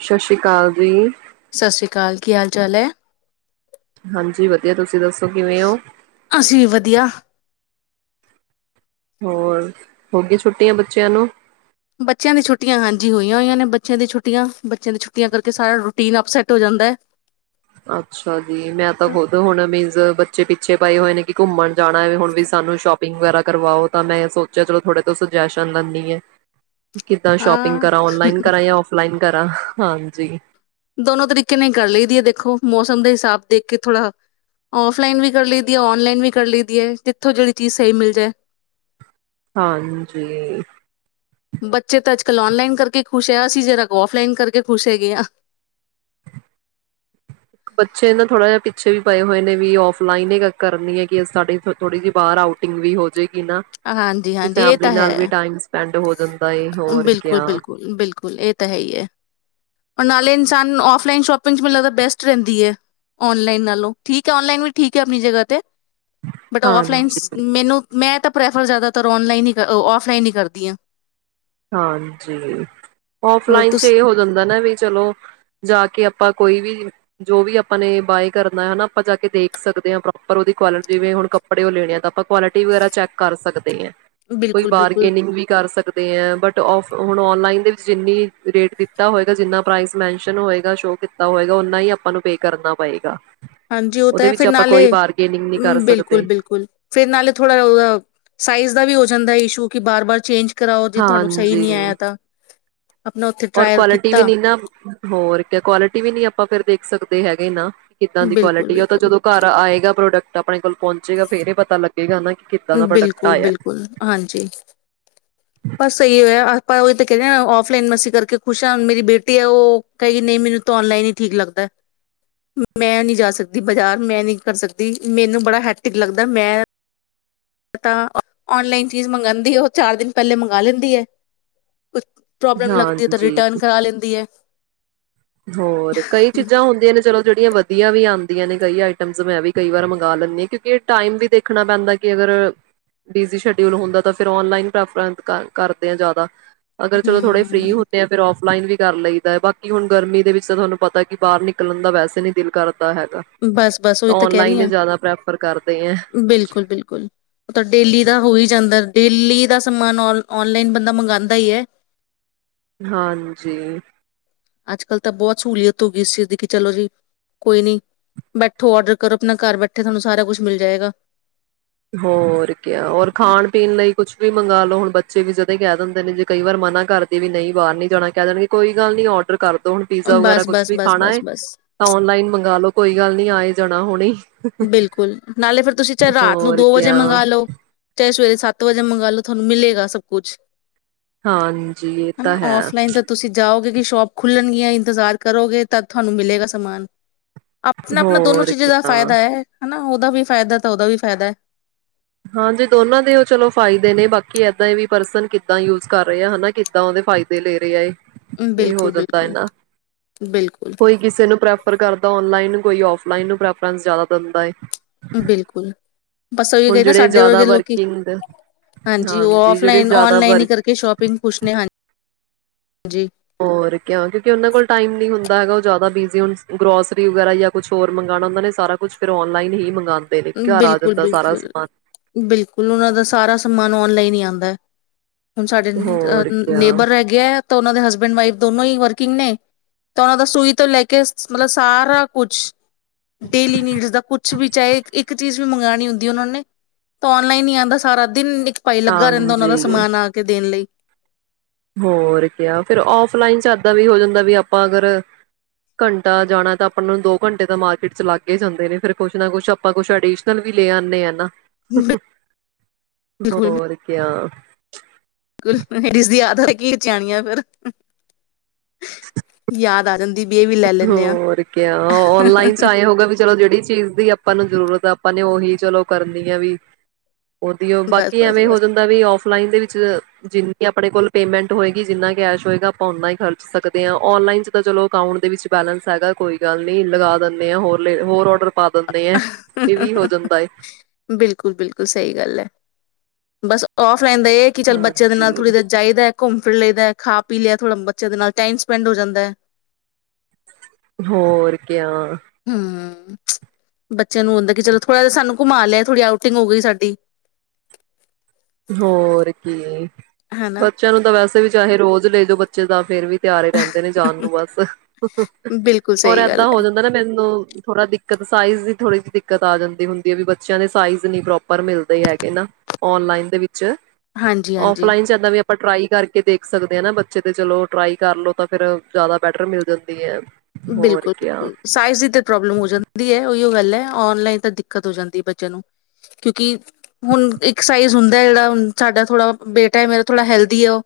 ਸਤਿ ਸ੍ਰੀ ਅਕਾਲ ਜੀ। ਸਤਿ ਸ੍ਰੀ ਅਕਾਲ ਕੀ ਹਾਲ ਚਾਲ ਐ? ਹਾਂਜੀ ਵਧੀਆ ਤੁਸੀਂ ਦੱਸੋ। ਕਿਵੇਂ ਹੋ? ਅਸੀਂ ਵਧੀਆ ਹੋਰ ਹੋ ਗਈ ਛੁੱਟੀਆਂ ਬੱਚਿਆਂ ਨੂੰ ਬੱਚਿਆਂ ਦੀ ਛੁੱਟੀਆਂ ਹਾਂਜੀ ਹੋਈਆਂ ਹੋਈਆਂ ਨੇ ਬੱਚਿਆਂ ਦੀਆਂ ਛੁੱਟੀਆਂ ਬੱਚਿਆਂ ਦੀ ਛੁੱਟੀਆਂ ਕਰਕੇ ਸਾਰਾ ਰੂਟੀਨ ਅਪਸੈੱਟ ਹੋ ਜਾਂਦਾ ਹੈ ਅੱਛਾ ਜੀ ਮੈਂ ਤਾਂ ਖੁਦ ਹੁਣ ਮੀਨਜ਼ ਬੱਚੇ ਪ ਪੱਛੇ ਪਏ ਹੋਏ ਨੇ ਕਿ ਘੁੰਮਣ ਜਾਣਾ ਹੈ ਹੁਣ ਵੀ ਸਾਨੂੰ ਸ਼ੋਪ ਿੰਗ ਵਗੈਰਾ ਕਰਵਾਓ ਤਾਂ ਮੈਂ ਸੋਚਿਆ ਚਲੋ ਥੋੜੇ ਤੋਂ ਸੁਜੈਸ਼ਨ ਲੈਂਦੀ ਆ ਕਿੱਦਾਂ ਸ਼ੋਪਿੰਗ ਹਾਂ ਕਰਾਂ ਔਨਲਾਈਨ ਕਰਾਂ ਜਾਂ ਔਫਲਾਈਨ ਕਰਾਂ ਹਾਂਜੀ ਦੋਨੋ ਤਰੀਕੇ ਨਾਲ ਕਰ ਲਈਦੀ ਹੈ ਦੇਖੋ ਮੌਸਮ ਦੇ ਹਿਸਾਬ ਦੇਖ ਕੇ ਥੋੜ੍ਹਾ ਫਲਾਈਨ ਵੀ ਕਰ ਲਈਦੀ ਹੈ ਔਨਲਾਈਨ ਵੀ ਕਰ ਲਈਦੀ ਹੈ ਜਿੱਥੋਂ ਜਿਹੜੀ ਚੀਜ਼ ਸਹੀ ਮਿਲ ਜਾਏ ਹਾਂਜੀ ਬੱਚੇ ਤਾਂ ਅੱਜਕੱਲ ਨਲਾਈਨ ਕਰਕੇ ਖੁਸ਼ ਹੈ ਅਸੀਂ ਜਿਰਾ ਕੋ ਫਲਾਈਨ ਕਰਕੇ ਖੁਸ਼ ਹੈਗੇ ਹਾਂ ਬੱਚੇ ਨਾ ਥੋੜਾ ਜਿਹਾ ਪਿੱਛੇ ਵੀ ਪਏ ਹੋਏ ਨੇ ਵੀ ਔਫਲਾਈਨ ਹੀ ਕਰਨੀ ਹੈ ਕਿ ਸਾਡੀ ਥੋੜੀ ਜਿਹੀ ਬਾਹਰ ਆਊਟਿੰਗ ਵੀ ਹੋ ਜਾੇ ਹਾਂਜੀ ਹਾਂਜੀ ਇਹ ਤਾਂ ਹੈ ਟਾਈਮ ਸਪੈਂਡ ਹੋ ਜਾਂਦਾ ਏ ਹੋਰ ਬਿਲਕੁਲ ਕਿਆ ਬਿਲਕੁਲ ਬਿਲਕੁਲ ਇਹ ਤਾਂ ਹੈ ਹੀ ਹੈ ਉਹ ਨਾਲੇ ਸਾਨ ਫ ਲਨ ਸ਼ੋਪਿੰਗ ਚ ਮ ਬੈਸਟ ਰਹਿੰਦੀ ਆ ਨ ਲਨ ਨਾਲੋਂਆਨਲਾਈਨ ਠੀਕ ਵੀ ਠੀਕ ਆ ਆਪਣੀ ਜਗਾ ਤੇ ਬਟ ਹਾਂਜੀ। ਫਲਾਈਨ ਮੈਨੂੰ ਮੈਂ ਤਾਂ ਪ੍ਰੈਫਰ ਜ਼ਿਆਦਾਤਰ ਓਣਲਾਈਨ ਹੀ ਫਲਾਈਨ ਹੀ ਕਰਦੀਆਂ ਹਾਂਜੀ ਹੋਰ ਔਫਲਾਈਨ ਚ ਇਹ ਤੁਸੀਂ ਹੋ ਜਾਂਦਾ ਨਾ ਵੀ ਚਲੋ ਜਾ ਕੇ ਆਪਾਂ ਕੋਈ ਵੀ ਜੋ ਵੀ ਆਪਾਂ ਨੇ ਬਾਏ ਕਰਨਾ ਹਨਾ ਆਪਾਂ ਜਾਕੇ ਦੇਖ ਸਕਦੇ ਹਾਂ ਪ੍ਰੋਪਰ ਉਹ ਕੁਆਟੀ ਜਿਵੇਂ ਹੁਣ ਕੱਪੜੇ ਉਹ ਲੈਣੇ ਆ ਤਾਂ ਆਪਾਂ ਕੁਆਲਿਟੀ ਵਗੈਰਾ ਚੈਕ ਕਰ ਸਕਦੇ ਆ ਕੋਈ ਬਿਲਕੁਲ ਬਿਲਕੁਲ ਬਾਰਗੇਨਿੰਗ ਵੀ ਕਰ ਸਕਦੇ ਆ ਹੁਣ ਨਲਾਈਨ ਦੇ ਜਿੰਨੀ ਰੇਟ ਦਿੱਤਾ ਹੋਏਗਾ ਜਿੰ ਪ੍ਰ ਮੈਨ ਹੋਗਾ ਸ਼ੋ ਕੀਤਾ ਹੋਗਾਨਾ ਹੀ ਆਪਾਂ ਨੂੰ ਪੇ ਕਰਨਾ ਪਏਗਾ ਹਾਂਜੀ ਉਹ ਤਾਂ ਉਹਦੇ ਹੈ ਵਿੱਚ ਫਿਰ ਆਪਾਂ ਨਾਲੇ ਕੋਈ ਬਾਰਗੇਨਿੰਗ ਨਹੀਂ ਕਰ ਬਿਲਕੁਲ ਸਕਦੇ ਬਿਲਕੁਲ ਫਿਰ ਨਾਲੇ ਥੋੜ੍ਹਾ ਜ ਉਹਦਾ ਸਾਈਜ਼ ਦਾ ਵੀ ਜਾਂੰਦਾਾ ਇਸ਼ੂ ਕੀ ਬਾਰ ਬਾਰ ਚੇਂਜ ਕਰਾਓ ਜੇ ਤੁਹਾਨੂੰ ਸਹੀ ਨੀ ਆਇਆ ਤਾਂ ਆਪਣਾ ਉੱਥੇ ਰ ਟਰਾਈ ਕੁਆਲਿਟੀ ਵੀ ਕੀਤਾ ਨ ਨਾ ਹੋਰ ਕ ਕੁਆਲਿਟੀ ਵੀ ਆਪਾਂ ਫਿਰ ਦੇਖ ਸਕਦੇ ਹੈਗੇ ਨਾ ਕਿੱਦਾਂ ਦੀ ਬਿਲਕੁਲ ਕੁਆਲਿਟੀ ਆ ਉਹ ਤਾਂ ਬਿਲਕੁਲ ਜਦੋਂ ਘਰ ਆਏਗਾ ਪ੍ਰੋਡਕਟ ਆਪਣੇ ਕੋਲ ਪਹੁੰਚੇਗਾ ਫੇਰ ਹੀ ਪਤਾ ਲੱਗਾ ਬਿਲਕੁਲ ਬਿਲਕੁਲ ਹਾਂਜੀ ਬ ਸਹੀ ਹੋਇਆ ਆਪਾਂ ਉਹ ਤਾਂ ਕਹਿਿੰਦੇ ਹ ਫਲਾਈਨ ਮਾਸੀ ਕਰਕੇ ਖੁਸ਼ ਹਾਂ ਮੇਰੀ ਬੇਟੀ ਆ ਉਹ ਕਹਿਗੀ ਨਹੀਂ ਮੈਨੂੰ ਤਾਂ ਔਨਲਾਈਨ ਹੀ ਠੀਕ ਲੱਗਦਾ ਮੈਂ ਨੀ ਜਾ ਸਕਦੀ ਬਾਜ਼ਾਰ ਮੈਂ ਨਹੀਂੀ ਕਰ ਸਕਦੀ ਮੈਨੂੰ ਬੜਾ ਹੈਟਿਕ ਲੱਗਦਾ ਮੈਂ ਪਤਾ ਔਨਲਾਈਨ ਚੀਜ਼ ਮੰਗਉਂਦੀ ਉਹ ਚਾਰ ਦਿਨ ਪਹਿਲੇ ਮੰਗਵਾ ਲੈਂਦੀ ਹੈ ਕੁਛ ਪ੍ਰੋਬਲਮ ਲੱਗਦੀ ਹੈ ਤਾਂ ਹਾਂਜੀ ਰਿਟਰਨ ਕਰਾ ਲੈਂਦੀ ਹੈ ਹੋਰ ਕਈ ਚੀਜ਼ਾਂ ਹੁੰਦੀਆਂ ਨੇ ਚਲੋ ਜਿੜੀਆਂ ਵਧੀਆ ਵੀ ਆਂਦੀਆਂ ਨੇ ਕਈ ਆਟਮ ਮੈਂ ਵੀ ਕਈ ਵਾਰ ਮੰਗ ਲੈਂਦੀ ਆ ਕਿ ਟਾਈਮ ਵੀ ਦੇਖਣਾ ਪੈਂਦਾ ਅਗਰ ਬਿਜੀ ਸ਼ਡਊਲ ਹੁੰਦਾ ਆਨਲਾਈਨ ਕਰਦੇ ਆ ਜ਼ਿਆਦਾ ਅਗਰ ਚਲੋ ਥੋੜੇ ਫਰੀੀ ਹਮ ਹੋਦੇ ਆ ਫਿਰ ਆਫ ਲਾਈਨ ਵੀ ਕਰ ਲਈਦਾ ਬਾਕੀ ਹੁਣ। ਗਰਮੀ ਦੇ ਵਿੱਚ ਤਾਂ ਤੁਹਾਨੂੰ ਪਤਾ ਕਿ ਬਾਹਰ ਨਿਕਲਣ ਦਾ ਵੈਸੇ ਨਹੀਂ ਦਿਲ ਕਰਦਾ ਹੈਗਾ। ਬਸ ਬਸ ਉਹੀ ਤਾਂ ਕਹਿ ਔਨਲਾਈਨ ਰਹੀ ਹੀ ਹਾਂ, ਜ਼ਿਆਦਾ ਪ੍ਰੈਫਰ ਕਰਦੇ ਐ ਬਿਲਕੁਲ -ਬਿਲਕੁਲ, ਉਹ ਤਾਂ ਡੇਲੀ ਦਾ ਹੋਈ ਜਾਂਦਾ। ਡੇਲੀ ਦਾ ਸਮਾਨ ਆਨ ਆਨਲਾਈਨ ਬੰਦਾ ਮੰਗਵਾਉਂਦਾ ਹੀ ਹੈ। ਹਾਂਜੀ। ਅੱਜ ਕੱਲ ਤਾਂ ਬਹੁਤ ਸਹੂਲੀਅਤ ਹੋ ਗਈ ਸੀ, ਇਸ ਚੀਜ਼ ਦੀ ਕਿ ਚਲੋ ਜੀ ਕੋਈ ਨੀ, ਬੈਠੋ ਔਡਰ ਕਰੋ ਆਪਣਾ ਘਰ ਬੈਠੇ ਤੁਹਾਨੂੰ ਸਾਰਾ ਕੁਛ ਮਿਲ ਜਾਏਗਾ। ਹੋਰ ਕਿਆ ਹੋਰ ਖਾਣ ਪੀਣ ਲਈ ਕੁਛ ਵੀ ਮੰਗਾ ਲੋ ਹੁਣ ਬ [unintelligible] ਵੀ ਜਦੇ ਕਹਿ ਦਿੰਦੇ ਨੇ ਜੇ ਕਈ ਵਾਰ ਮਨਾ ਕਰਦੇ ਵੀ ਨਹੀਂ ਬਾਹਰ ਨੀ ਜਾਣਾ ਕਹਿ ਦੇਣਗੇ ਕੋਈ ਗੱਲ ਨੀ ਔਡਰ ਕਰ ਹੁਣ ਪੀਜ਼ਾ ਵਗੈਰਾ ਬਸ ਕੁੱਛ ਬਸ ਵੀ ਬਸ ਖਾਣਾ ਬਸ ਏ ਬਸ ਤਾਂ ਆਨਲਾਈਨ ਮੰਗ ਲੋੋ ਕੋਈ ਗੱਲ ਨੀ ਆਏ ਜਾਣਾ ਹੁਣੇ। ਬਿਲਕੁਲ ਨਾਲੇ ਫਿਰ ਤੁਸੀਂ ਚਾਹੇ ਰਾਤ, ਨੂੰ ਹੋਰ ਦੋ ਵਜੇ ਕਿਆ ਮੰਗਾ ਲੋੋ। ਚਾਹੇ ਸਵੇਰੇ ਸੱਤ ਵਜੇ ਮੰਗਾ ਲੋ ਤੁਹਾਨੂੰ ਮਿਲੇਗਾ ਸਭ ਕੁੱਛ, ਹਾਂਜੀ ਇਹ ਤਾਂ ਹੈ। ਤਾਂ ਤੁਸੀਂ ਜਾਓਗੇ ਕਿ ਸ਼ੋਪ ਖੁੱਲਣਗੀਆਂ ਇੰਤਜ਼ਾਰ ਕਰੋਗੇ ਤਾਂ ਤੁਹਾਨੂੰ ਮਿਲੇਗਾ ਸਮਾਨ, ਆਪਣਾ ਆਪਣਾ ਦੋਨੋ ਹੋਰ ਚੀਜ਼ਾਂ ਦਾ ਕਿਆ ਫਾਇਦਾ ਹੈ, ਹਨ। ਨਾ ਉਹਦਾ ਵੀ ਫਾਇਦਾ ਤਾਂ ਉਹਦਾ ਵੀ ਫ਼ਾਇਦਾ। ਹਾਂ ਜੇ ਦੋਨਾਂ ਦੇ ਉਹ ਚਲੋ ਫਾਇਦੇ ਨੇ ਬਾਕੀ ਏਦਾਂ ਵੀ ਪਰਸਨ ਕਿੱਦਾਂ ਯੂਜ ਕਰ ਰਹੇ ਆ ਹਨਾ ਕਿੱਦਾਂ ਉਹਦੇ ਫਾਇਦੇ ਲੈ ਰਹੇਏ। ਹੈ ਇਹ ਹੋ ਬਿਲਕੁਲ ਜਾਂਦਾ ਬਿਲਕੁਲ ਇਨਾ, ਬਿਲਕੁਲ ਕੋਈ ਕਿਸੇ ਨੂੰ ਪ੍ਰੈਫਰ ਕਰਦਾ ਆਨਲਾਈਨ ਕੋਈ ਔਫਲਾਈਨ ਨੂੰ ਪ੍ਰੈਫਰੈਂਸ ਜ਼ਿਆਦਾ ਦਿੰਦਾ ਏ। ਬਿਲਕੁਲ। ਬਸ ਹੁਣ ਇਹ ਨਾ ਜਿਹੜੇ ਸਾਡੇ ਜ਼ਿਆਦਾ ਵਰਗੇ ਲੋਕੀ, ਵਰਕਿੰਗ ਹਾਂਜੀ ਉਹ ਜਿਹੜੇ ਔਫਲਾਈਨ ਜ਼ਿਆਦਾ ਆਨਲਾਈਨ ਹੀ ਵਰਕ ਕਰਕੇ ਸ਼ੋਪਿੰਗ ਖਸ਼ ਨੇ ਹਜੀ ਹੋਰ ਕਿਉਂ ਕਿਉਂਕਿ ਉਹਨਾਂ ਕੋਲ ਟਾਈਮ ਨਹੀਂ ਹੁੰਦਾ ਦਾ ਹੈਗਾ ਉਹ ਜ਼ਿਆਦਾ ਬਿਜ਼ੀ ਹ ਗਰੋਸਰੀ ਵਗੈਰਾ ਜਾਂ ਕੁਛ ਹੋਰ ਮੰਗਉਣਾ ਹੁੰਦਾ ਨਾ ਸਾਰਾ ਕੁਛ ਫਿਰ ਆਨਲਾਈਨ ਹੀ ਮ ਮੰਗਵਾਉਣਾ ਬਿਲਕੁਲ, ਬਿਲਕੁਲ, ਬਿਲਕੁਲ, ਉਹਨਾਂ ਦਾ ਸਾਰਾ ਸਮਾਨ ਆਨਲਾਈਨ ਹੀ ਆਉਂਦਾ [unintelligible] ਹੁਣ ਸਾਡੇ ਹੋਰ ਕਿਆ ਨੇਬਰ ਰਹਿ ਗਿਆ ਹੈ ਤਾਂ ਉਹਨਾਂ ਦੇ ਹਸਬੈਂਡ ਵਾਈਫ ਦੋਨੋ ਹੀ ਵਰਕਿੰਗ ਨੇ, ਤੇ ਉਹਨਾਂ ਦਾ ਸੂਈ ਤੋਂ ਲੈ ਕੇ ਮਤਲਬ ਸਾਰਾ ਕੁਛ, ਡੇਲੀ ਨੀਡਸ ਦਾ ਕੁਛ ਵੀ ਚਾਹੇ, ਚੀਜ਼ ਵੀ ਮੰਗਉਣੀ ਹੁੰਦੀ ਉਹਨਾਂ ਨੇ ਤਾਂ ਆਨਲਾਈਨ ਨ ਆਉਂਦਾ ਸਾਰਾ ਦਿਨ ਭਾਈ ਲੱਗਾ ਰਹਿੰਦਾ ਉਹਨਾਂ ਦਾ ਹਾਂਜੀ ਸਮਾਨ ਆ ਕੇ ਦੇਣ ਲਈ, ਹੋਰ ਕਿਆ ਫਿਰ ਔਫਲਾਈਨ ਚ ਏਦਾਂ ਵੀ ਹੋ ਜਾਂਦਾ ਵੀ ਆਪਾਂ ਅਗਰ ਘੰਟਾ ਜਾਣਾ ਤਾਂ ਆਪਾਂ ਨੂੰ ਦੋ ਘੰਟੇ ਤਾਂ ਮਾਰਕੀਟ ਚ ਲੱਗ ਹੀ ਜਾਂਦੇ ਨੇ ਫਰ ਕੁਛ ਨਾ ਕੁਛ ਆਪਾਂ ਕੁਛ ਅਡੀਸ਼ਨਲ ਵੀ ਲੈ ਆਦੇ ਹ ਨਾ। ਹੋਰ ਕਿਆ। ਕੁਝ ਕ ਲੇਡੀਜ਼ ਦੀ ਯਾਦ ਆ ਕੀ ਫਿਰ ਯਾਦ ਆ ਜਾਂਦੀ ਵੀ ਇਹ ਵੀ ਲੈ ਲੈਂਨੇ ਆ ਹੋਰ ਕ ਔਨਲਾਈਨ ਚ ਬਸ ਆਏ ਹੋਗਾ ਵੀ ਚਲੋ ਜਿਹੜੀ ਚੀਜ਼ ਦੀ ਆਪਾਂ ਨੂੰ ਜ਼ਰੂਰਤ ਆਪਾਂ ਨੇ ਉਹੀ ਚਲੋ ਕਰਨੀ ਹੈ ਵੀ ਉਹਦੀਓ ਬਾਕੀ ਬਸ ਐਵੇਂ ਹੋ ਬਸ ਜਾਂਦਾ ਵੀਫ ਫਲਾਈਨ ਦੇ ਵਿੱਚ ਜਿੰਨੀ ਆਪਣੇ ਕੋਲ ਪੇਮੈਂਟ ਹੋਏਗੀ ਜਿੰਨਾ ਕੈਸ਼ ਹੋਏਗਾ ਆਪਾਂ ਓਨਾ ਹੀ ਖਰਚ ਸਕਦੇ ਹਾਂ ਨਲਾਈਨ ਚ ਤਾਂ ਚਲੋ ਅਕਾਟ ਦੇ ਵਿੱਚ ਬੈਲੈਂਸ ਹੈਗਾ ਕੋਈ ਗੱਲ ਨਹੀ ਲਗਾ ਦਿੰਦੇ ਆਾਂ ਹੋਰ ਹੋਰ ਔਡਰ ਪਾ ਦਿੰਦੇ ਆ ਇਹ ਵੀ ਹੋ ਜਾਂਦਾ ਹੈ ਬਿਲਕੁਲ ਬਿਲਕੁਲ ਸਹੀ ਗੱਲ ਹੈ। ਬਸ ਔਫ ਪਲੈਨ ਦਾ ਇਹ ਹੈ ਕਿ ਚੱਲ ਬੱਚਿਆਂ ਦੇ ਨਾਲ ਹਾਂਜੀ, ਥੋੜੀ ਦੇਰ ਚਾਹੀਦਾ ਹੈ ਘੁੰਮ ਫਿਰਲੇ ਦਾ ਖਾ ਪੀ ਲਿਆ ਥੋੜ੍ਹਾ ਬੱਚੇ ਦੇ ਨਾਲ ਟਾਈਮ ਸਪੈਂਡ ਹੋ ਜਾਂਦਾ ਹੈ ਹੋਰ ਕਿਆ ਹਮ ਬੱਚਿਆਂ ਨੂੰ ਹੁੰਦਾ ਕਿ ਚਲੋ ਥੋੜ੍ਹਾ ਜਿਹਾ ਸਾਨੂੰ ਘੁਮਾ ਲਿਆ ਥੋੜੀ ਆਊਟਿੰਗ ਹੋ ਗਈ ਸਾਡੀ ਹੋਰ ਕੀ ਹਨਾ ਬੱਚਿਆਂ ਨੂੰ ਤਾਂ ਵੈਸੇ ਵੀ ਚਾਹੇ ਰੋਜ਼ ਲੈ ਲਓ ਬੱਚੇ ਦਾ ਫੇਰ ਵੀ ਤਿਆਰ ਹੀ ਰਹਿੰਦੇ ਨੇ ਜਾਣ ਨੂੰ ਬਸ ਬਿਲਕੁਲ ਹੋਰ ਸਹੀ ਗੱਲ ਏਦਾਂ ਹੋ ਹੈ ਜਾਂਦਾ ਨਾ ਮੈਨੂੰ ਥੋੜਾ ਦਿੱਕਤ ਸਾਈਜ਼ ਦੀ ਥੋੜੀ ਜਿਹੀ ਦਿੱਕਤ ਆ ਜਾਂਦੀ ਹੁੰਦੀ ਹੈ ਵੀ ਬੱਚਿਆਂ ਦੇ ਸਾਈਜ਼ ਨੀ ਪ੍ਰੋਪਰ ਮਿਲਦੇ ਹੈਗੇ ਨਾ ਔਨਲਾਈਨ ਹਾਂਜੀ ਹਾਂਜੀ ਆਫਲਾਈਨ ਚ ਇੱਦਾਂ ਵੀ ਆਪਾਂ ਟ੍ਰਈ ਕਰਕੇ ਦੇਖ ਸਕਦੇ ਹਾਂ ਨਾ ਬੱਚੇ ਤੇ ਚਲੋ ਟਰਾਈ ਕਰਲੋ ਤਾਂ ਫਿਰ ਜ਼ਿਆਦਾ ਬੈਟਰ ਮਿਲ ਜਾਂਦੀ ਹੈ ਹੋਰ ਬਿਲਕੁਲ ਕਿਆ ਬਿਲਕੁਲ ਸਾਈਜ਼ ਦੀ ਤੇ ਪ੍ਰੋਬਲਮ ਹੋ ਜਾਂਦੀ ਹੈ ਗੱਲ ਹੈ ਔਨਲਾਈਨ ਤਾਂ ਦਿੱਕਤ ਹੋ ਜਾਂਦੀ ਹੈ ਬੱਚਿਆਂ ਨੂੰ ਕਿਉਂਕਿ ਹੁਣ ਇੱਕ ਸਾਈਜ ਹੁੰਦਾ ਜਿਹੜਾ ਹ ਸਾਡਾ ਥੋੜਾ ਬੇਟਾ ਹੈ ਮੇਰਾ ਥੋੜਾ ਹੈਲਦੀ ਆ ਉਹ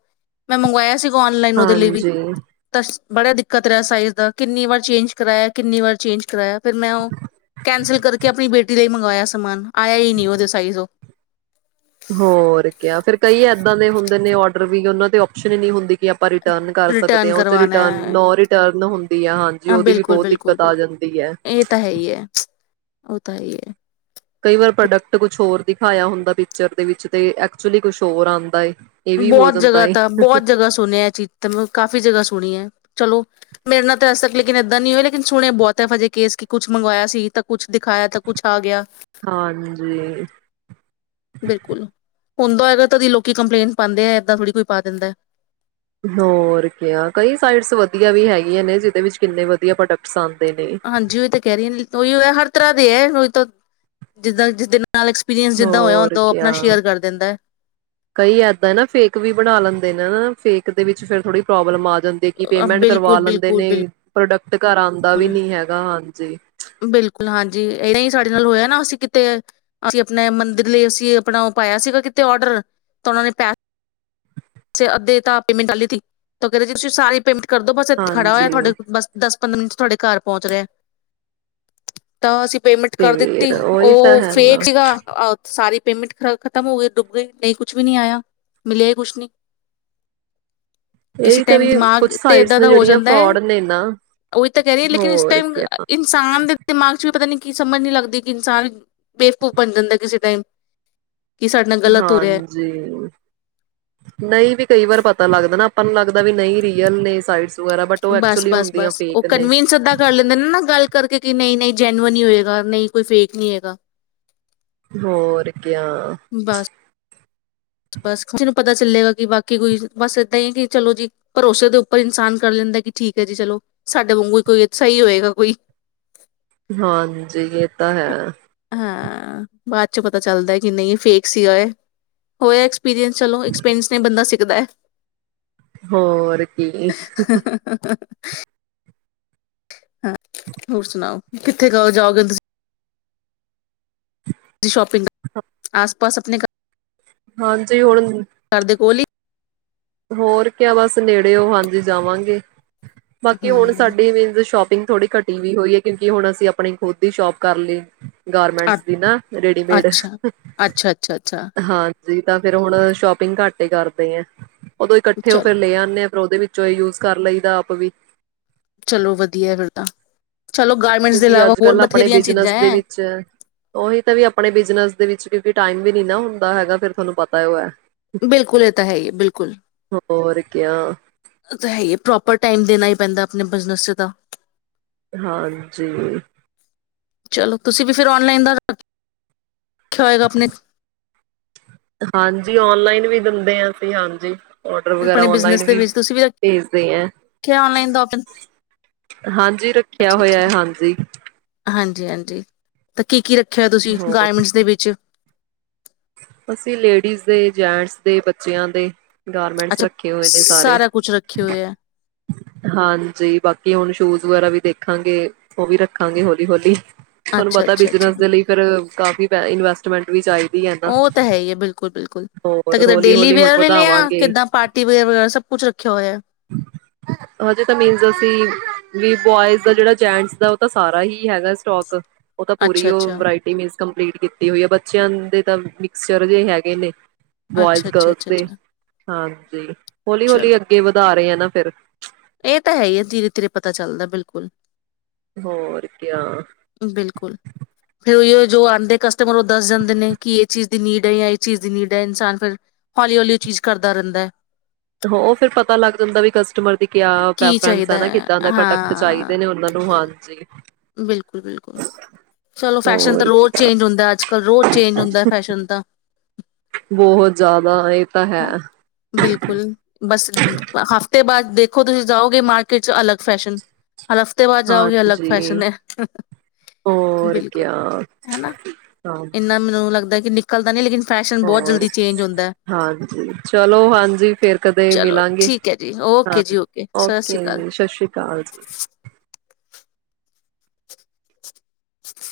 ਮੈਂ ਮੰਗਵਾਇਆ ਸੀ ਆਨਲਾਈਨ ਉਹਦੇ ਲਈ ਵੀ ਹਾਂਜੀ ਤਾਂ ਬੜਾ ਦਿੱਕਤ ਰਿਹਾ ਸਾਈਜ਼ ਦਾ ਕਿੰਨੀ ਵਾਰ ਚੇਂਜ ਕਰਾਇਆ ਕਿੰਨੀ ਵਾਰ ਚੇਂਜ ਕਰਾਇਆ ਫਿਰੈਂ ਉਹ ਕੈਂਸਲ ਕਰਕੇ ਆਪਣੀ ਬੇਟੀ ਲਈ ਮੰਗਵਾਇਆ ਸਮਾਨ ਆਇਆ ਹੀ ਨਹੀਂ ਉਹਦੇ ਸਾਈਜ਼ ਉਹ ਹੋਰ ਕਿਆ ਫਿਰ ਕਈ ਏਦਾਂ ਦੇ ਹੁੰਦੇ ਨੇ ਆਰਡਰ ਵੀ ਉਹਨਾਂ ਤੇ ਓਪਸ਼ਨ ਹੀ ਨਹੀਂੀ ਹੁੰਦੀ ਕਿ ਆਪਾਂ ਰਿਟਰਨ ਕਰ ਸਕਦੇ ਰਿਟਰਨ ਹਾਂ ਉਹ ਚ ਕਰਵਾਣਾ ਰਿਟਰਨ ਹੈ ਨੋ ਰਿਟਰਨ ਹੁੰਦੀ ਹੈ ਹਾਂਜੀ ਹਾਂ ਉਹਦੀ ਵੀ ਬਿਲਕੁਲ ਬਹੁਤ ਬਿਲਕੁਲ ਦਿੱਕਤ ਆ ਬਿਲਕੁਲ ਜਾਂਦੀ ਹੈ ਇਹ ਤਾਂ ਹੈ ਹੀ ਹੈ ਉਹ ਤਾਂ ਹੀ ਹੈ ਕਈ ਵਾਰ ਪ੍ਰੋਡਕਟ ਕੁਛ ਹੋਰ ਦਿਖਾਇਆ ਹੁੰਦਾ ਪਿਕਚਰ ਦੇ ਵਿੱਚ ਤੇ ਐਕਚੁਲੀ ਕੁਛ ਹੋਰ ਆਉਂਦਾ ਏ ਇਹ ਵੀ ਹੋ ਬਹੁਤ ਜਾਂਦਾ ਜਗ੍ਹਾ ਏ ਤਾਂਾ ਬਹੁਤ ਜਗ੍ਹਾ ਸੁਣਿਆ ਇਹ ਚੀਜ਼ ਤਾਂ ਮੈਂ ਕਾਫ਼ੀ ਜਗ੍ਹਾ ਸੁਣੀ ਹੈ ਚਲੋ ਮੇਰੇ ਨਾਲ ਤਾਂ ਅਜੇ ਤੱਕ ਏਦਾਂ ਨ ਨਹੀਂ ਹੋਆ ਲੇਕਿਨ ਸੁਣੇ ਬਹੁਤ ਫਜੇ ਕੇਸ ਕੁਛ ਮੰਗਵਾਇਆ ਸੀ ਤਾਂ ਕੁੱ ਦਿਖਾਇਆ ਤਾਂ ਕੁਛ ਆ ਗਿਆ ਹਾਂਜੀ। ਬਿਲਕੁਲ ਹੁੰਦਾ ਹੈਗਾ ਤਾਂਦੀ ਲੋਕੀ ਕੰਪਲੇਂਟ ਪਾਉਂਦੇ ਆ ਏਦਾਂ ਥੋੜ੍ਹੀ ਕੋਈ ਪਾ ਦਿੰਦਾ ਹੈ ਹੋਰ ਕ ਕਈ ਸਾਈਡਸ ਵਧੀਆ ਵੀ ਹੈਗੀਆਂ ਨੇ ਜਿਹਦੇ ਵਿੱਚ ਕਿੰਨੇ ਵਧੀਆ ਪ੍ਰੋਡਕਟਸ ਹਨ ਹਾਂਜੀ ਉਹੀ ਤਾਂ ਕਹਿ ਰਹੀ ਉਹੀ ਹੋਇ ਹਰ ਤਰ੍ਹਾਂ ਦੇ ਹੈ ਉ ਤਾਂ ਜਿੱਦਾਂ ਜਿਸਦ ਹੋਰ ਕਿਆ ਕਰ ਦਿੰਦਾ ਹੈ ਕਈ ਏਦਾਂ ਨਾ ਫੇਕ ਵੀ ਬਣਾ ਲੈਂਦੇ ਨੇਾ ਫੇਕ ਦੇ ਵਿੱਚ ਫਿਰ ਥੋੜੀ ਪ੍ਰੋਬਲਮ ਆ ਜਾਂਦੇ ਕਿ ਪੇਮੈਂਟ ਬਿਲਕੁਲ ਕਰਵਾ ਲੈਂਦੇ ਬਿਲਕੁਲ ਨੇ ਪ੍ਰੋਡਕਟ ਘਰ ਆਉਂਦਾ ਵੀ ਨੀ ਹੈਗਾ ਹਾਂਜੀ ਬਿਲਕੁਲ ਬਿਲਕੁਲ ਹਾਂਜੀ ਇਦ ਹੀ ਸਾਡੇ ਨਾਲ ਹੋਇਆ ਅਸੀਂ ਕਿਤੇ ਅਸੀਂ ਆਪਣੇ ਮੰਦਿਰ ਲਈ ਅਸੀਂ ਆਪਣਾ ਉਹ ਪਾਇਆ ਸੀਗਾ ਕਿਤੇ ਔਡਰ ਤਾਂ ਉਹਨਾ ਨੇ ਪੈਸ ਅੱਧੇ ਤਾਂ ਪੇਮੈਂਟ ਵਾਲੀ ਤੀ ਉਹ ਕਹਿਿੰਦੇ ਸੀ ਤੁਸੀਂ ਸਾਰੀ ਪੇਮੈਂਟ ਕਰ ਦੋ ਬਸ ਇੱਥੇ ਖੜਾ ਹਾਂਜੀ ਹੋਇਆ ਤੁਹਾਡੇ ਬਸ ਦੱਸ ਪੰਦਰਾਂ ਮਿੰਟ ਤੁਹਾਡੇ ਘਰ ਪਹੁੰਚ ਰਿਹਾ ਤਾਂ ਅਸੀਂ ਪੇਮੈਂਟ ਕਰ ਫੇਰ ਦਿੱਤੀ ਉਹੀ ਤਾਂ ਉਹ ਹੈ ਫੇਕ ਨਾ ਸੀਗਾ ਸਾਰੀ ਪੇਮੈਂਟ ਖ ਖ਼ਤਮ ਹੋ ਗ ਡੁੱਬ ਗਏ ਨਹੀਂ ਕੁੱਛ ਵੀ ਨੀ ਆਇਆ ਮਿਲਿਆ ਹੀ ਕੁਛ ਨੀ ਕਿਸੇ ਇਹੀ ਤਾਂ ਟਾਈਮ ਵੀ ਦਿਮਾਗ ਕੁਛ ਤੇ ਸਾਈਟਸ ਇਏਦਾਂ ਨੇ ਦਾ ਹੋ ਜਿਹੜੀਆਂ ਜਾਂਦਾ ਹੈ ਫਰੋਡ ਨੇ ਨਾ ਉਹੀ ਤਾਂ ਕਹਿ ਰਹੀ ਲੇਕਿਨ ਇਸ ਹੋਰ ਟਾਈਮ ਕਿਆ ਇਨਸਾਨ ਦੇ ਦਿਮਾਗ ਚ ਵੀ ਪਤਾ ਨਹੀਂ ਕਿ ਸਮਝ ਨੀ ਲੱਗਦੀ ਕਿ ਇਨਸਾਨ ਬੇਫਕੂਫ ਬਣ ਜਾਂਦਾ ਕਿਸੇ ਟਾਈਮ ਕਿ ਸਾਡੇ ਨਾਲ ਗਲਤ ਹੋ ਰਿਹਾ ਹੈ। ਹਾਂਜੀ ਨਹੀਂ ਵੀ ਕਈ ਵਾਰ ਪਤਾ ਲੱਗਦਾ ਆਪਾਂ ਨੂੰ ਲੱਗਦਾ ਵੀ ਨਹੀਂ ਰੀਅਲ ਨੇ ਸ ਬਸ ਬਸ ਬਸ ਉਹ ਕਨਵੀਨਸ ਅਧਾ ਕਰ ਲੈਂਦੇ ਨੇ ਨਾ ਗੱਲ ਕਰਕੇ ਕਿ ਨਹੀਂ ਨਹੀਂ ਜੈਨਅਨ ਹੀ ਹੋਏਗਾ ਨਹੀਂ ਕੋਈ ਫੇਕ ਨਹੀਂ ਹੋ ਹੈਗਾ ਹੋ ਬਸ ਬਸ ਪਤਾ ਚੱਲੇਗਾ ਕਿ ਬਾਕੀ ਕੋਈ ਬਸ ਏਦਾਂ ਹੀ ਹੈ ਕਿ ਚਲੋ ਜੀ ਭਰੋਸੇ ਦੇ ਉੱਪਰ ਇਨਸਾਨ ਕਰ ਲੈਂਦਾ ਕਿ ਠੀਕ ਹੈ ਜੀ ਚਲੋ ਸਾਡੇ ਵਾਂਗੂ ਕੋਈ ਸਹੀ ਹੋਏਗਾ ਕੋਈ ਹਾਂਜੀ ਇਹ ਤਾਂ ਹੈ ਹਾਂ ਬਾਅਦ ਚ ਪਤਾ ਚੱਲਦਾ ਕਿ ਨਹੀਂ ਫੇਕ ਸੀਗਾ ਇਹ ਹੋਇਆ ੀਰੀਅਸ ਚਲੋ ਐਸਪੀਅਸ ਨੇੰਦਾ ਦੁਪਹਿਰ ਹੋਰ ਕੀ ਹਾਂ ਹੋਰ ਸੁਣਾਓ ਕਿੱਥੇ ਕਹੋ ਜਾਓਗੇ ਤੁਸੀਂ ਤੁ ਸ਼ੋਪਿੰਗ ਆਸ ਪਾਸ ਆਪਣੇ ਹਾਂ ਜੇ ਹੁਣ ਕਰਦੇ ਕੋਲੀ ਹੋਰ ਕਿਆ ਬਸ ਨੇੜੇਓ ਹਾਂਜੀ ਜਾਵਾਂਗੇ ਬਾਕੀ ਹੁਣ ਹਮ ਸਾਡੀ ਮੀਨਜ਼ ਸ਼ੋਪ ਥੋੜੀ ਘਟੀ ਵੀ ਹੋਈ ਐ। ਕਿਉਂਕਿ ਹੁਣ ਅਸੀਂ ਆਪਣੀ ਖੁਦ ਦੀ ਸ਼ੋਪ ਕਰ ਲਈ। ਗਾਰਮੈਂਟਸ ਅ- ਦੀ ਨਾ ਰੇਡੀਮੇਡ ਅੱਛਾ ਅੱਛਾ ਅੱਛਾ ਅੱਛਾ ਹਾਂਜੀ ਤਾਂ ਫਿਰ ਹੁਣ ਸ਼ੋਪਿੰਗ ਘਟ ਕਰਦੇ ਆ। ਉਦੋਂ ਇਕੱਠੇ ਹੋ ਕੇ ਚਲੋ ਲੈ ਆਉਂਦੇ। ਫਿਰ ਉਹਦੇ ਵਿੱਚੋਂ ਯੂਜ ਕਰ ਲਈਦਾ ਆਪ ਵੀ। ਚਲੋ ਵਧੀਆ ਐ ਫਿਰ ਤਾਂ। ਚਲੋ ਗਾਰਮੈਂਟਸ ਦੇ ਕਿਉਂਕਿ ਇਲਾਵਾ ਅੱਜ ਹੋਰ ਕੱਲ ਆਪਣੇ ਬਥੇਰੀਆਂ ਚੀਜ਼ਾਂ ਬਿਜਨਸ ਦੇ ਹੈ ਵਿੱਚ ਉਹੀ ਤਾਂ ਵੀ ਆਪਣੇ ਬਿਜਨਸ ਦੇ ਵਿੱਚ ਕਿਉ ਵੀ ਟਾਈਮ ਵੀ ਨੀ ਨਾ ਹੁੰਦਾ ਹੈਗਾ। ਫੇਰ ਤੁਹਾਨੂੰ ਪਤਾ ਉਹ ਐ। ਬਿਲਕੁਲ ਇਹ ਤਾਂ ਹੈ ਹੀ ਐ। ਬਿਲਕੁਲ ਹੋਰ ਕਿਆ ਉਹ ਤਾਂ ਹੈ ਈ ਐ। ਪ੍ਰੋਪਰ ਟਾਈਮ ਦੇਣਾ ਹੀ ਪੈਂਦਾ ਆਪਣੇ ਬਿਜ਼ਨਸ ਚ ਤਾਂ। ਹਾਂਜੀ। ਚਲੋ ਤੁਸੀਂ ਵੀ ਫਿਰ ਆਨਲਾਈਨ ਦਾ ਰੱਖਿਆ ਹੋਏਗਾ ਆਪਣੇ ਆਨਲਾਈਨ ਵੀ ਦਿੰਦੇ ਆ ਅਸੀਂ ਹਾਂਜੀ। ਆਰਡਰ ਵਗੈਰ੍ਹਾ ਆਪਣੇ ਆਨਲਾਈਨ ਬਿਜਨਸ ਦੇ ਵੀ ਵਿੱਚ ਤੁਸੀਂ ਭੇਜ ਦੇ ਆ। ਰੱਖਿਆ ਔਨਲਾਈਨ ਦਾ ਆਪਸ਼ਨ ਹਾਂਜੀ ਰੱਖਿਆ ਅੱਛਾ ਅੱਛਾ ਹੋਇਆ ਹਾਂਜੀ। ਹਾਂਜੀ ਹਾਂਜੀ ਤਾਂ ਕੀ ਕੀ ਰੱਖਿਆ ਤੁਸੀਂ ਹੋਰ ਗਾਰਮੈਂਟਸ ਦੇ ਵਿੱਚ? ਅਸੀਂ ਲੇਡੀਜ਼ ਦੇ, ਜੈਂਟਸ ਦੇ, ਬੱਚਿਆਂ ਦੇ ਗਾਰਮੈਂਟਸ ਅੱਛਾ ਰੱਖੇ ਹੋਏ ਨੇ ਸਾਰੇ ਸਾਰਾ ਕੁਛ ਰੱਖੇ ਹੋਏ ਐ। ਹਾਂਜੀ ਬਾਕੀ ਹੁਣ ਸ਼ੂਜ ਵਗੈਰਾ ਵੀ ਦੇਖਾਂਗੇ। ਉਹ ਵੀ ਰੱਖਾਂਗੇ ਹੌਲੀ-ਹੌਲੀ। ਤੁਹਾਨੂੰ ਅੱਛਾ, ਪਤਾ ਅੱਛਾ, ਅੱਛਾ ਬਿਜਨਸ ਦੇ ਲਈ ਫਿਰ ਕਾਫੀ ਪੈ ਇਨਵੈਸਟਮੈਂਟ ਵੀ ਚਾਹੀ ਉਹ ਤਾਂ ਹੈ ਹੀ ਹੈ ਬਿਲਕੁਲ ਬਿਲਕੁਲ, ਤਾਂ ਹੋਰ ਕਿਦਾਂ ਹੌਲੀ ਡੇਲੀ ਹੌਲੀ ਹੁਣ ਵੇਅਰ ਲੈ ਲਿਆ ਵਧਾਵਾਂਗੇ ਕਿੱਦਾਂ ਪਾਰਟੀ ਵੇਅਰ ਵਗੈਰਾ ਸਭ ਕੁਛ ਰੱਖਿਆ ਹੋਇਆ? ਹਜੇ ਤਾਂ ਮੀਨਸ ਅਸੀਂ ਵੀ ਬੋਇਜ਼ ਦਾ ਜਿਹੜਾ ਜੈਂਟਸ ਦਾ ਉਹ ਤਾਂ ਸਾਰਾ ਹੀ ਹੈਗਾ ਸਟੋਕ। ਉਹ ਤਾਂ ਪੂਰੀ ਅੱਛਾ, ਉਹ ਅੱਛਾ, ਵਰਾਇਟੀ ਮਿਲ ਕੰਪਲੀਟ ਕੀਤੀ ਹੋਈ ਐ। ਬੱਚਿਆਂ ਦੇ ਤਾਂ ਮਿਕਸਚਰ ਜੇ ਹੈਗੇ ਨੇ। ਬੋਇਜ਼ ਅੱਛਾ, ਅੱਛਾ, ਗਰਲਸ ਅੱਛਾ, ਤੇ ਅੱਛਾ ਹਾਂ। ਤੇ ਹੌਲੀ ਚਲੋ ਹੌਲੀ ਅੱਗੇ ਵਧਾ ਰਹੇ ਆ ਨਾ ਫਿਰ। ਇਹ ਤਾਂ ਹੈ ਈ ਐ, ਧੀਰੇ ਧੀਰੇ ਪਤਾ ਚੱਲਦਾ ਬਿਲਕੁਲ। ਹੋਰ ਕਿਆ। ਬਿਲਕੁਲ ਫਿਰ ਉਹੀ ਓ ਜੋ ਆਂਦੇ ਕਸਟਮਰ ਉਹ ਦੱਸ ਜਾਂਦੇ ਨੇ ਕਿ ਇਹ ਚੀਜ਼ ਦੀ ਨੀਡ ਐ ਜਾਂ ਇਹ ਚੀਜ਼ ਦੀ ਨੀਡ ਐ। ਇਨਸਾਨ ਫਿਰ ਹੌਲੀ ਹੌਲੀ ਉਹ ਚੀਜ਼ ਕਰਦਾ ਰਹਿੰਦਾ ਐ। ਉਹ ਫਿਰ ਪਤਾ ਲੱਗ ਜਾਂਦਾ ਵੀ ਕ ਕਸਟਮਰ ਦੀ ਕਿਆ ਕੀ ਪ੍ਰੇਫਰੇਂਸ ਚਾਹੀਦਾ ਐ ਨਾ ਹੈ ਕਿੱਦਾਂ ਦੇ ਪ੍ਰੋਡਕਟ ਹਾਂ ਚਾਹੀਦੇ ਨੇ ਉਹਨਾਂ ਨੂੰ ਹਾਂਜੀ। ਬਿਲਕੁਲ ਬਿਲਕੁਲ ਚਲੋ ਫੈਸ਼ਨ ਤਾਂ ਹੋਰ ਰੋਜ਼ ਕਿਆ ਚੇਂਜ ਹੁੰਦਾ ਅੱਜ ਕੱਲ ਰੋਜ਼ ਚੇਂਜ ਹੁੰਦਾ ਫੈਸ਼ਨ ਤਾਂ ਬਹੁਤ ਜ਼ਿਆਦਾ ਇਹ ਤਾਂ ਹੈ ਹੈਨਾ। ਬਿਲਕੁਲ ਬਸ ਹਫ਼ਤੇ ਬਾਅਦ ਦੇਖੋ ਤੁਸੀਂ ਜਾਓਗੇ ਮਾਰਕੀਟ ਚ ਅਲੱਗ ਫੈਸ਼ਨ ਹਰ ਹਫ਼ਤੇ ਬਾਅਦ ਜਾਓਗੇ ਅਲੱਗ ਹਾਂਜੀ ਫੈਸ਼ਨ ਹੈ ਹੋਰ ਬਿਲਕੁਲ ਕਿਆ ਹਨਾ ਹਾਂ ਇੰਨਾ ਮੈਨੂੰ ਲੱਗਦਾ ਨਿਕਲਦਾ ਨਹੀਂ ਲੇਕਿਨ ਫੈਸ਼ਨ ਬਹੁਤ ਹੋਰ ਜਲਦੀ ਚੇਂਜ ਹੁੰਦਾ ਹੈ ਹਾਂਜੀ ਚਲੋ ਹਾਂਜੀ ਫਿਰ ਕਦੇ ਚਲੋ ਮਿਲਾਂਗੇ ਠੀਕ ਹੈ ਜੀ ਹਾਂ ਓਕੇ ਜੀ ਓਕੇ ਸਤਿ ਸ਼੍ਰੀ ਓਕੇ ਅਕਾਲ ਜੀ ਸਤਿ ਸ਼੍ਰੀ ਅਕਾਲ ਜੀ